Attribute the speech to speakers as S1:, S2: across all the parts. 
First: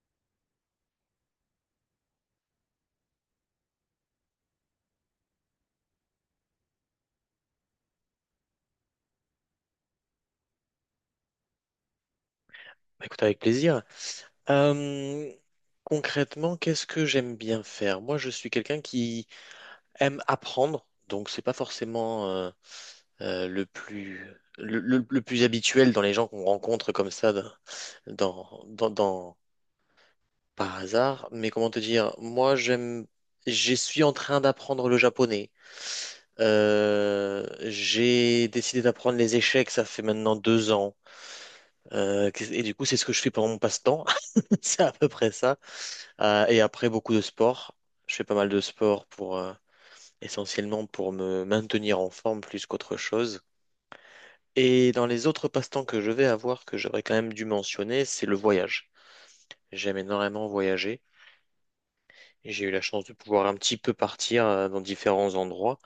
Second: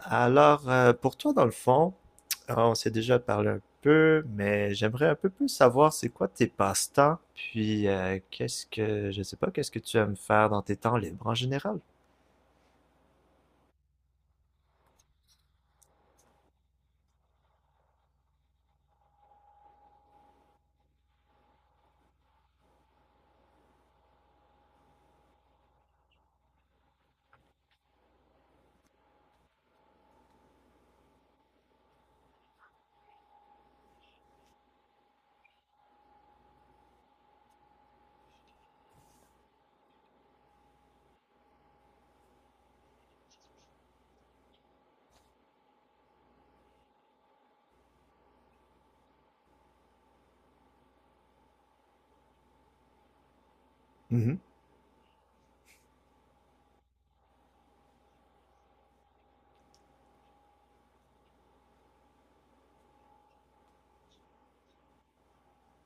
S1: Alors, pour toi, dans le fond, on s'est déjà parlé un peu, mais j'aimerais un peu plus savoir c'est quoi tes passe-temps, puis qu'est-ce que, je sais pas, qu'est-ce que tu aimes faire dans tes temps libres en général?
S2: Bah, écoute, avec plaisir. Euh, concrètement, qu'est-ce que j'aime bien faire? Moi, je suis quelqu'un qui aime apprendre, donc c'est pas forcément euh, le plus le plus habituel dans les gens qu'on rencontre comme ça dans dans, dans- par hasard, mais comment te dire, moi j'aime, je suis en train d'apprendre le japonais. J'ai décidé d'apprendre les échecs, ça fait maintenant 2 ans. Et du coup, c'est ce que je fais pendant mon passe-temps. C'est à peu près ça. Et après, beaucoup de sport. Je fais pas mal de sport pour, essentiellement pour me maintenir en forme plus qu'autre chose.
S1: Mhm.
S2: Et dans les autres passe-temps que je vais avoir, que j'aurais quand même dû mentionner, c'est le voyage. J'aime énormément voyager. Et j'ai eu la chance de pouvoir un petit peu partir dans différents endroits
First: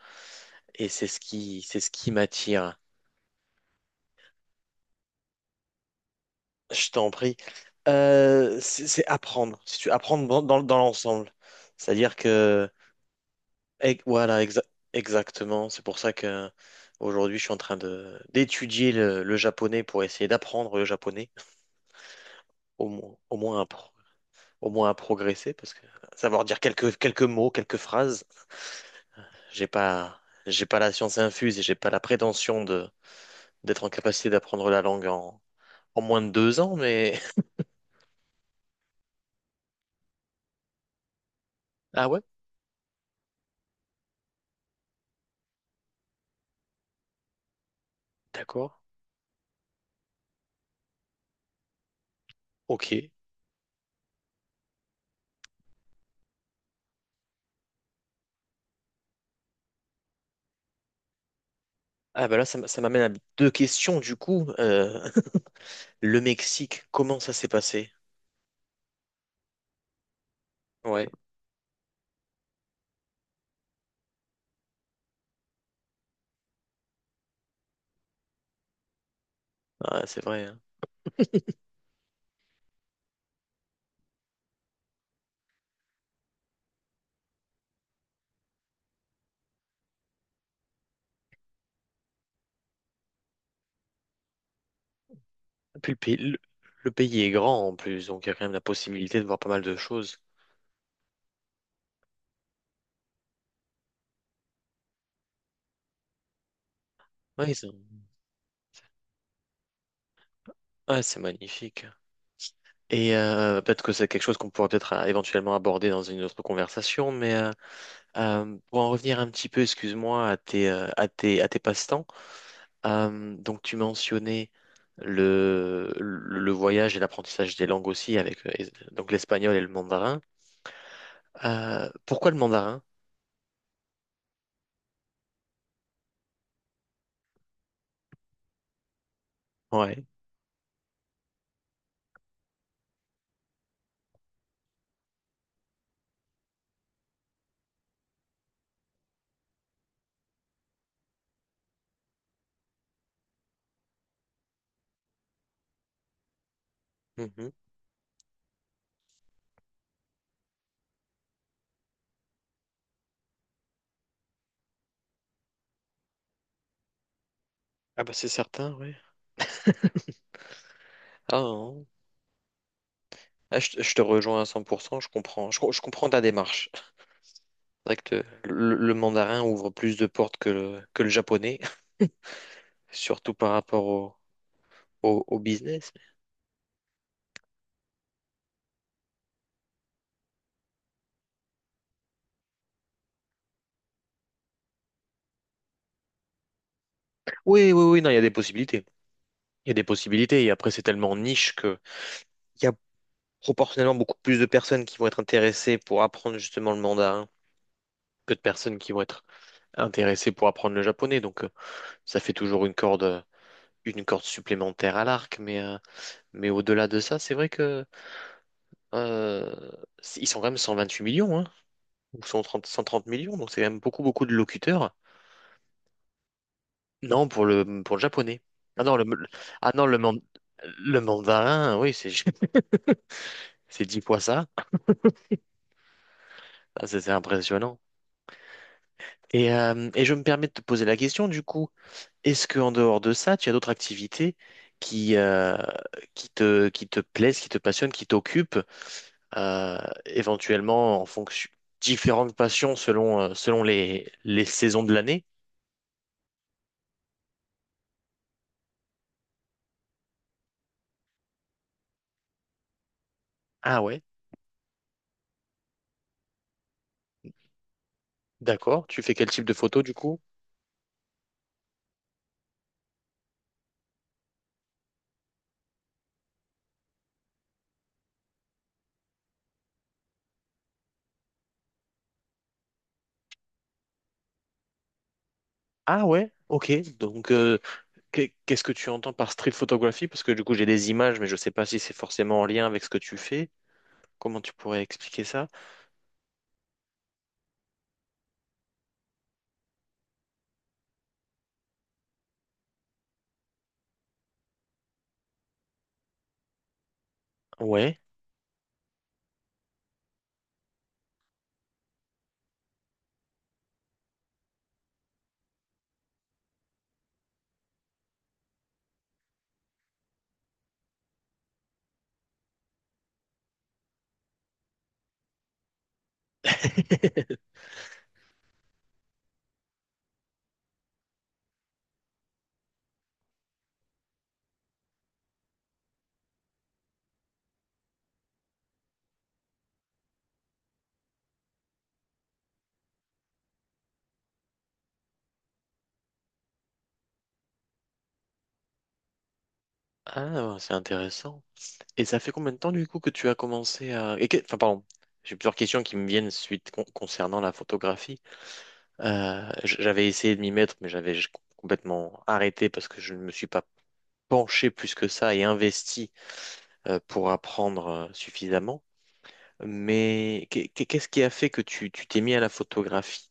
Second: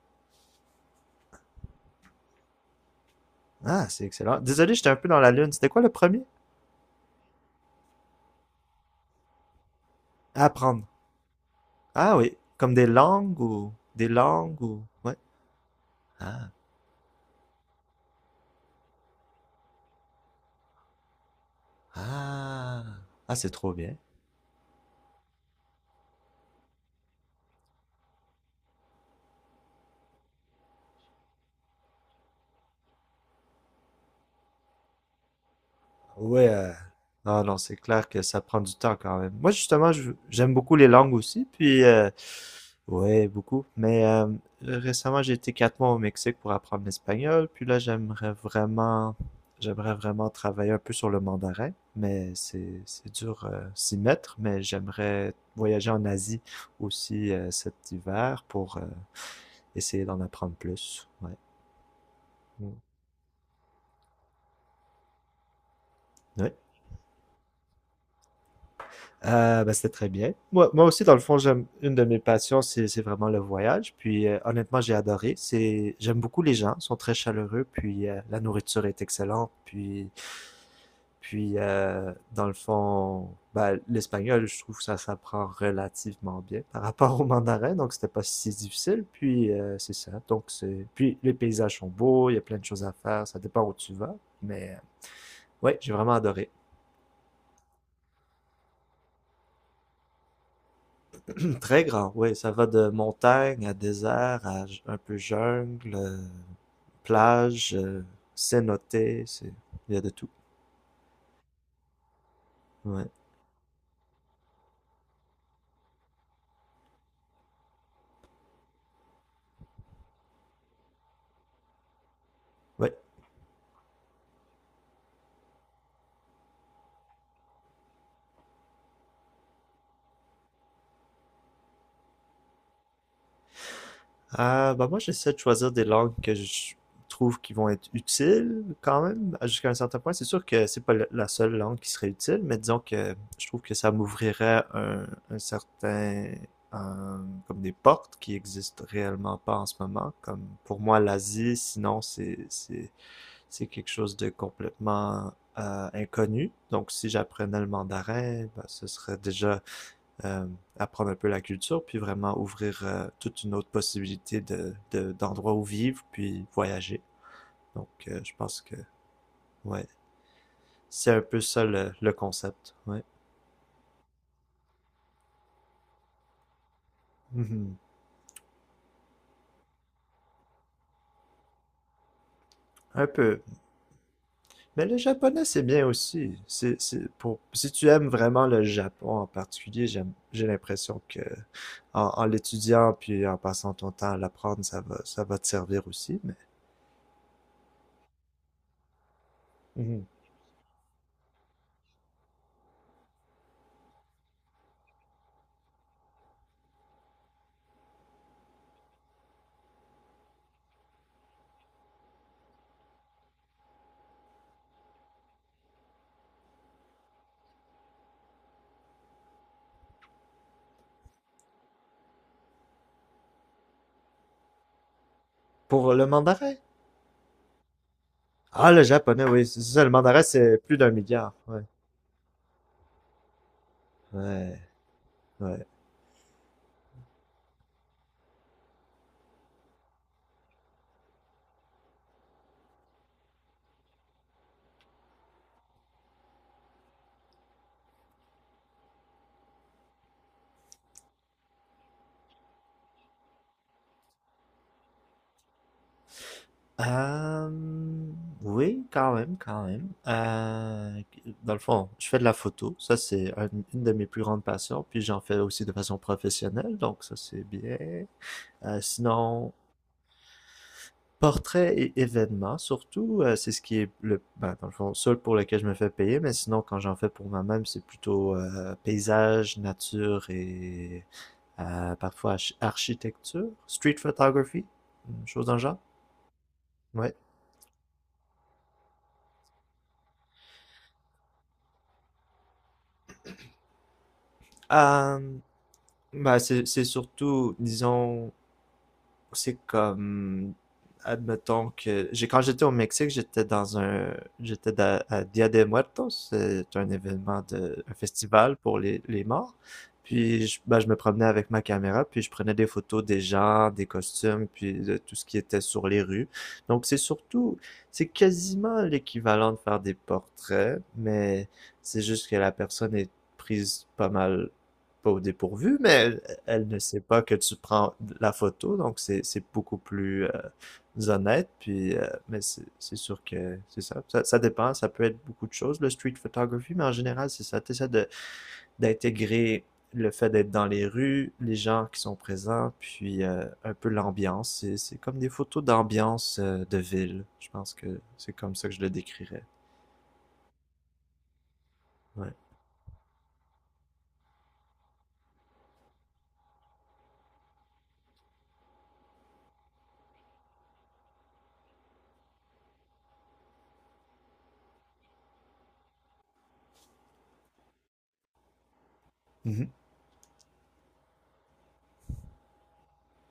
S2: et c'est ce qui m'attire.
S1: Ah, c'est excellent. Désolé, j'étais un peu dans la lune. C'était quoi le premier?
S2: Je t'en prie. C'est apprendre. Si tu apprendre dans
S1: Apprendre.
S2: l'ensemble, c'est-à-dire
S1: Ah oui,
S2: que
S1: comme des
S2: voilà
S1: langues ou ouais.
S2: exactement. C'est pour ça
S1: Ah,
S2: que aujourd'hui je suis en train de d'étudier le japonais pour essayer d'apprendre le japonais
S1: ah,
S2: au moins
S1: ah,
S2: au
S1: c'est
S2: moins à,
S1: trop
S2: pro-
S1: bien.
S2: au moins à progresser parce que savoir dire quelques mots, quelques phrases, j'ai pas j'ai pas la science infuse et j'ai pas la prétention d'être en capacité d'apprendre la langue en moins de
S1: Ouais.
S2: deux
S1: euh,
S2: ans, mais.
S1: Non, non, c'est clair que ça prend du temps quand même. Moi, justement, j'aime beaucoup les langues aussi,
S2: Ah ouais?
S1: ouais, beaucoup. Mais récemment, j'ai été 4 mois au Mexique pour apprendre l'espagnol. Puis là,
S2: D'accord.
S1: j'aimerais vraiment travailler un peu sur le mandarin. Mais c'est
S2: Ok.
S1: c'est dur s'y mettre. Mais j'aimerais voyager en Asie aussi cet hiver pour essayer d'en apprendre plus. Ouais.
S2: Ah bah là,
S1: Mm.
S2: ça m'amène à deux questions du coup. Le
S1: Ouais.
S2: Mexique, comment ça s'est passé?
S1: Ben, c'était très bien. Moi, moi aussi,
S2: Ouais,
S1: dans le fond, j'aime une de mes passions, c'est vraiment le voyage. Puis honnêtement, j'ai adoré. C'est j'aime beaucoup les gens, ils sont très chaleureux. Puis la nourriture est excellente.
S2: ah,
S1: Puis
S2: c'est vrai, hein.
S1: puis Dans le fond, ben, l'espagnol, je trouve que ça s'apprend relativement bien par rapport au mandarin. Donc c'était pas si difficile. Puis c'est ça. Donc c'est puis les paysages sont beaux, il y a plein de choses à faire. Ça dépend où tu vas. Mais ouais,
S2: Et
S1: j'ai
S2: puis le
S1: vraiment
S2: pays,
S1: adoré.
S2: le pays est grand en plus, donc il y a quand même la possibilité de voir pas mal de choses.
S1: Très grand, oui. Ça va de montagne à désert à un peu jungle,
S2: Ouais, c'est
S1: plage, cénote, c'est... Il y a de tout.
S2: ouais, c'est magnifique.
S1: Ouais.
S2: Peut-être que c'est quelque chose qu'on pourrait peut-être éventuellement aborder dans une autre conversation, mais pour en revenir un petit peu, excuse-moi, à tes passe-temps.
S1: Ouais.
S2: Donc tu mentionnais le voyage et l'apprentissage des langues aussi avec donc l'espagnol et le mandarin. Pourquoi le mandarin?
S1: Ah, bah moi, j'essaie de choisir des langues que je trouve qui vont être utiles quand même, jusqu'à un certain
S2: Ouais.
S1: point. C'est sûr que c'est pas la seule langue qui serait utile, mais disons que je trouve que ça m'ouvrirait un certain... euh, comme des portes qui existent réellement pas en ce moment. Comme pour moi, l'Asie, sinon, c'est quelque chose de complètement inconnu. Donc, si
S2: Mhm.
S1: j'apprenais le mandarin, ben, ce serait déjà euh, apprendre un peu la culture, puis vraiment ouvrir toute une autre possibilité de, d'endroits où vivre, puis voyager. Donc,
S2: Ah bah c'est
S1: je pense
S2: certain,
S1: que,
S2: ouais.
S1: ouais, c'est un
S2: Ah,
S1: peu ça
S2: non.
S1: le concept, ouais.
S2: Ah, je te rejoins à 100%, je comprends. Je comprends ta démarche. C'est
S1: Mhm.
S2: vrai que le mandarin ouvre plus de portes que que le japonais,
S1: Un
S2: surtout
S1: peu.
S2: par rapport au,
S1: Mais le
S2: au, au
S1: japonais, c'est bien
S2: business.
S1: aussi. C'est pour, si tu aimes vraiment le Japon en particulier, j'aime, j'ai l'impression que en, en l'étudiant puis en passant ton temps à l'apprendre, ça va te servir aussi. Mais
S2: Oui, oui, oui, non, il y a des possibilités. Il y a des
S1: Mhm.
S2: possibilités et après c'est tellement niche que. Il y a proportionnellement beaucoup plus de personnes qui vont être intéressées pour apprendre justement le mandarin que de personnes qui vont être intéressées pour apprendre le japonais. Donc, ça fait toujours une corde, une corde supplémentaire à l'arc. Mais au-delà de ça, c'est vrai que euh, ils sont quand même 128 millions, hein, ou 130 millions. Donc c'est quand même beaucoup, beaucoup de locuteurs.
S1: pour le mandarin,
S2: Non, pour le japonais.
S1: ah, le
S2: Ah non, le,
S1: japonais,
S2: le-
S1: oui, c'est
S2: ah
S1: ça.
S2: non,
S1: Le
S2: le, man-
S1: mandarin, c'est plus d'un
S2: le
S1: milliard. Ouais,
S2: mandarin, oui, c'est c'est 10 fois ça.
S1: ouais, ouais.
S2: Ah, c'est impressionnant. Et je me permets de te poser la question, du coup, est-ce que en dehors de ça, tu as d'autres activités qui, euh, qui te plaisent, qui te passionnent, qui t'occupent, euh, éventuellement en fonction différentes passions selon les saisons de l'année?
S1: Euh, oui, quand même, quand même. Dans le fond, je fais de la photo. Ça,
S2: Ah
S1: une de
S2: ouais,
S1: mes plus grandes passions. Puis j'en fais aussi de façon professionnelle, donc ça, c'est bien. Euh,
S2: d'accord. Tu fais quel type
S1: sinon,
S2: de photo du coup?
S1: Portraits et événements, surtout, c'est ce qui est le, ben, dans le fond, seul pour lequel je me fais payer, mais sinon, quand j'en fais pour moi-même, c'est plutôt paysage, nature et parfois architecture, street photography, une chose dans le genre.
S2: Ah ouais, ok.
S1: Ouais.
S2: Donc, qu'est-ce que tu entends par street photography? Parce que du coup, j'ai des images, mais je sais pas si c'est forcément en lien avec ce que tu fais. Comment tu pourrais expliquer
S1: Euh,
S2: ça?
S1: ben, c'est surtout, disons, c'est comme, admettons que, j'ai, quand j'étais au Mexique, j'étais dans un, à Dia de Muertos, c'est un événement de, un
S2: Ouais.
S1: festival pour les morts. Puis, je, ben, je me promenais avec ma caméra, puis je prenais des photos des gens, des costumes, puis de tout ce qui était sur les rues. Donc, c'est surtout, c'est quasiment l'équivalent de faire des portraits, mais c'est juste que la personne est prise pas mal, pas au dépourvu, mais elle ne sait pas que tu prends la photo, donc c'est beaucoup plus honnête. Puis, mais c'est sûr que c'est ça. Ça dépend, ça peut être beaucoup de choses, le street photography, mais en général, c'est ça. Tu essaies de d'intégrer le fait d'être dans les rues, les gens qui sont présents, puis un peu l'ambiance. C'est comme des photos d'ambiance de ville. Je pense que c'est comme ça que je le décrirais.
S2: Ah, c'est intéressant. Et ça fait
S1: Ouais.
S2: combien de temps du coup que tu as commencé à. Enfin, pardon, j'ai plusieurs questions qui me viennent suite concernant la photographie. J'avais essayé de m'y mettre, mais j'avais complètement arrêté parce que je ne me suis pas penché plus que ça et investi pour apprendre suffisamment.
S1: Mhm.
S2: Mais qu'est-ce qui a fait que tu t'es mis à la photographie?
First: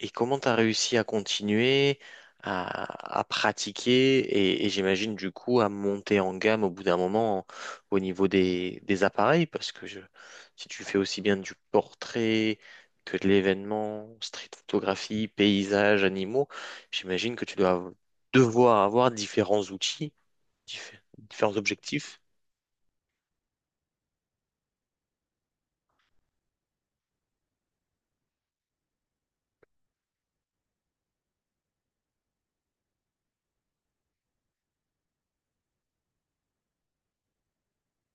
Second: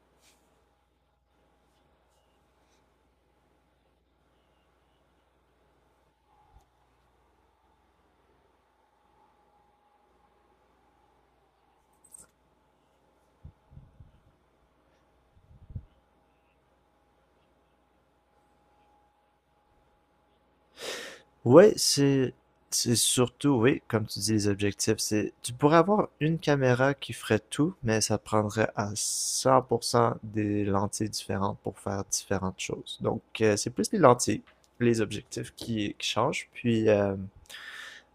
S2: Et comment tu as réussi à continuer, à pratiquer et j'imagine du coup à monter en gamme au bout d'un moment au niveau des appareils parce que si tu fais aussi bien du portrait que de l'événement, street photographie, paysages, animaux, j'imagine que tu dois devoir avoir différents outils, différents
S1: Ouais,
S2: objectifs.
S1: c'est surtout, oui, comme tu dis, les objectifs, c'est tu pourrais avoir une caméra qui ferait tout, mais ça prendrait à 100% des lentilles différentes pour faire différentes choses. Donc, c'est plus les lentilles, les objectifs qui changent. Puis, euh,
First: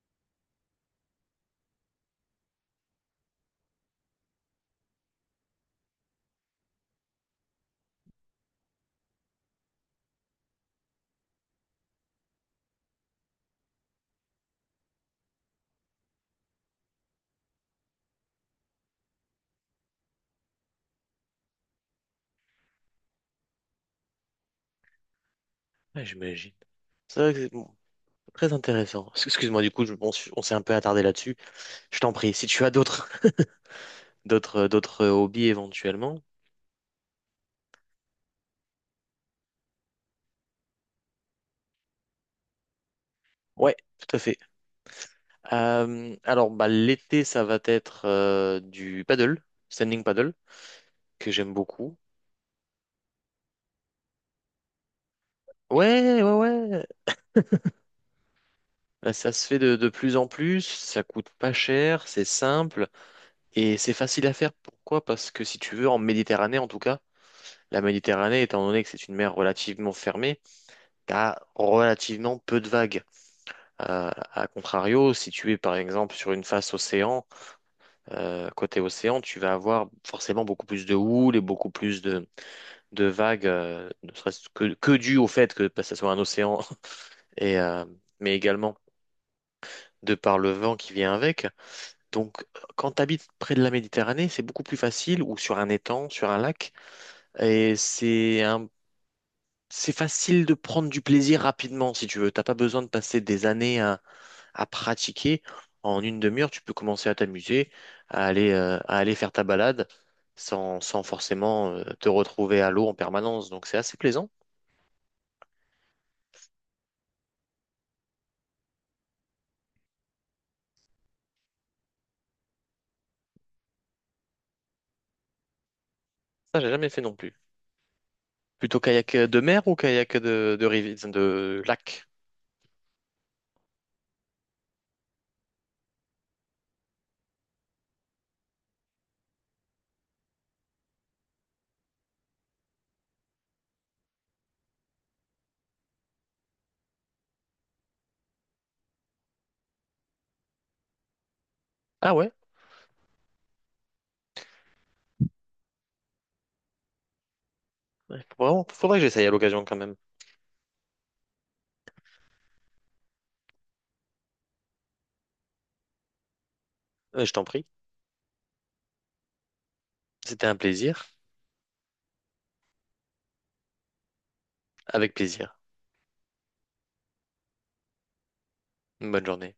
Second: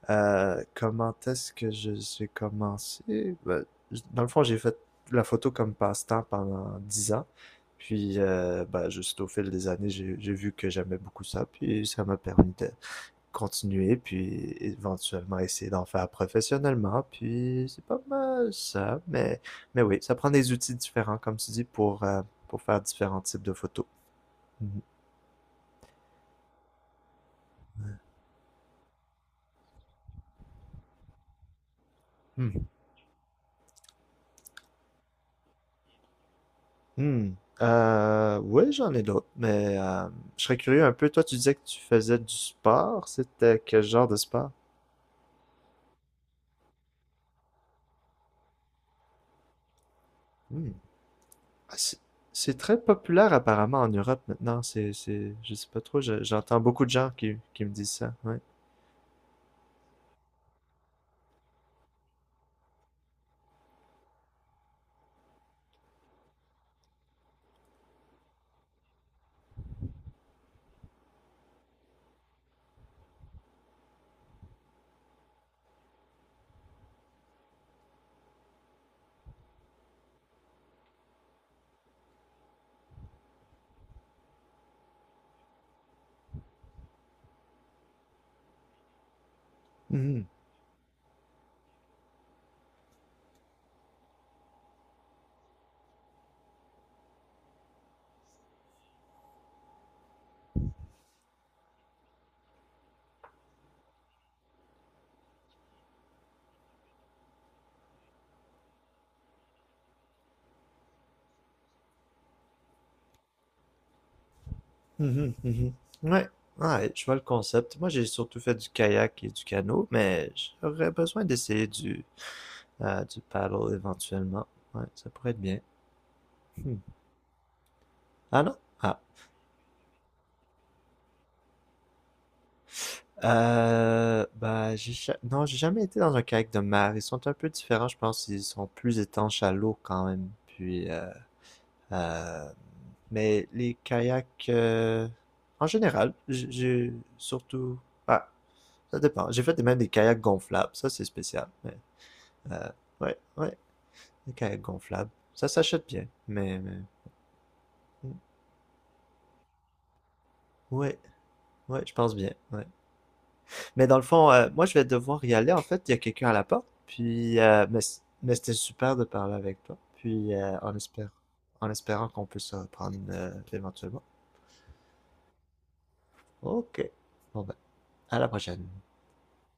S1: euh, comment est-ce que je j'ai commencé? Ben, dans le fond, j'ai fait la photo comme passe-temps pendant 10 ans. Puis, ben, juste au fil des années, j'ai vu que j'aimais beaucoup ça. Puis, ça m'a permis de continuer, puis éventuellement essayer d'en faire professionnellement, puis c'est pas mal ça, mais oui, ça prend des outils différents, comme tu dis, pour faire différents types de photos. Mhm.
S2: Ouais, j'imagine. C'est vrai que Très intéressant. Excuse-moi, du coup, on s'est un peu attardé là-dessus. Je t'en prie, si tu
S1: Mhm.
S2: as d'autres d'autres hobbies éventuellement.
S1: Mhm. Oui, j'en ai d'autres, mais je serais curieux un peu, toi tu disais que tu faisais du sport, c'était
S2: Ouais,
S1: quel genre de
S2: tout à fait.
S1: sport?
S2: Alors, bah, l'été, ça va être du paddle, standing paddle,
S1: Hmm.
S2: que j'aime
S1: Ah,
S2: beaucoup.
S1: c'est très populaire apparemment en Europe maintenant. C'est, je sais pas trop.
S2: Ouais, ouais,
S1: J'entends beaucoup
S2: ouais.
S1: de gens qui me disent ça. Ouais.
S2: Bah, ça se fait de plus en plus, ça coûte pas cher, c'est simple et c'est facile à faire. Pourquoi? Parce que si tu veux, en Méditerranée en tout cas, la Méditerranée, étant donné que c'est une mer relativement fermée, t'as relativement peu de vagues. À contrario, si tu es par exemple sur une face océan, côté océan, tu vas avoir forcément beaucoup plus de houle et beaucoup plus de vagues, ne serait-ce que dû au fait que bah, ça soit un océan, et, euh, mais également de
S1: Hmm.
S2: par le vent qui vient avec. Donc, quand tu habites près de la Méditerranée, c'est beaucoup plus facile, ou sur un étang, sur un lac, et c'est facile de prendre du plaisir rapidement, si tu veux. T'as pas besoin de passer des années à pratiquer. En une demi-heure, tu peux commencer à t'amuser, à aller faire ta balade sans forcément te retrouver à l'eau en permanence. Donc c'est assez plaisant.
S1: Mhm, mhm. Ouais, ouais, je vois le concept. Moi, j'ai surtout fait du kayak et du canot, mais j'aurais besoin d'essayer du paddle éventuellement. Ouais, ça pourrait être bien.
S2: Ça, j'ai
S1: Hmm.
S2: jamais fait non plus.
S1: Ah non?
S2: Plutôt
S1: Ah.
S2: kayak de mer ou kayak de lac?
S1: Bah, non, j'ai jamais été dans un kayak de mer. Ils sont un peu différents, je pense. Ils sont plus étanches à l'eau quand même. Puis, euh, mais les kayaks, en général, ah, ça dépend. J'ai fait même des kayaks gonflables, ça c'est spécial.
S2: Ah ouais?
S1: Euh, ouais, ouais, des kayaks gonflables. Ça s'achète bien, mais... mm,
S2: Ouais, faudrait que j'essaye à l'occasion quand même.
S1: ouais, ouais, je pense bien, ouais. Mais dans le fond, moi, je vais devoir y aller. En fait, il y a quelqu'un à la porte,
S2: Je t'en prie.
S1: mais c'était super de parler avec toi, puis
S2: C'était un
S1: en
S2: plaisir.
S1: espérant, qu'on peut se reprendre éventuellement.
S2: Avec plaisir.
S1: Ok, bon ben, à la prochaine.
S2: Bonne journée.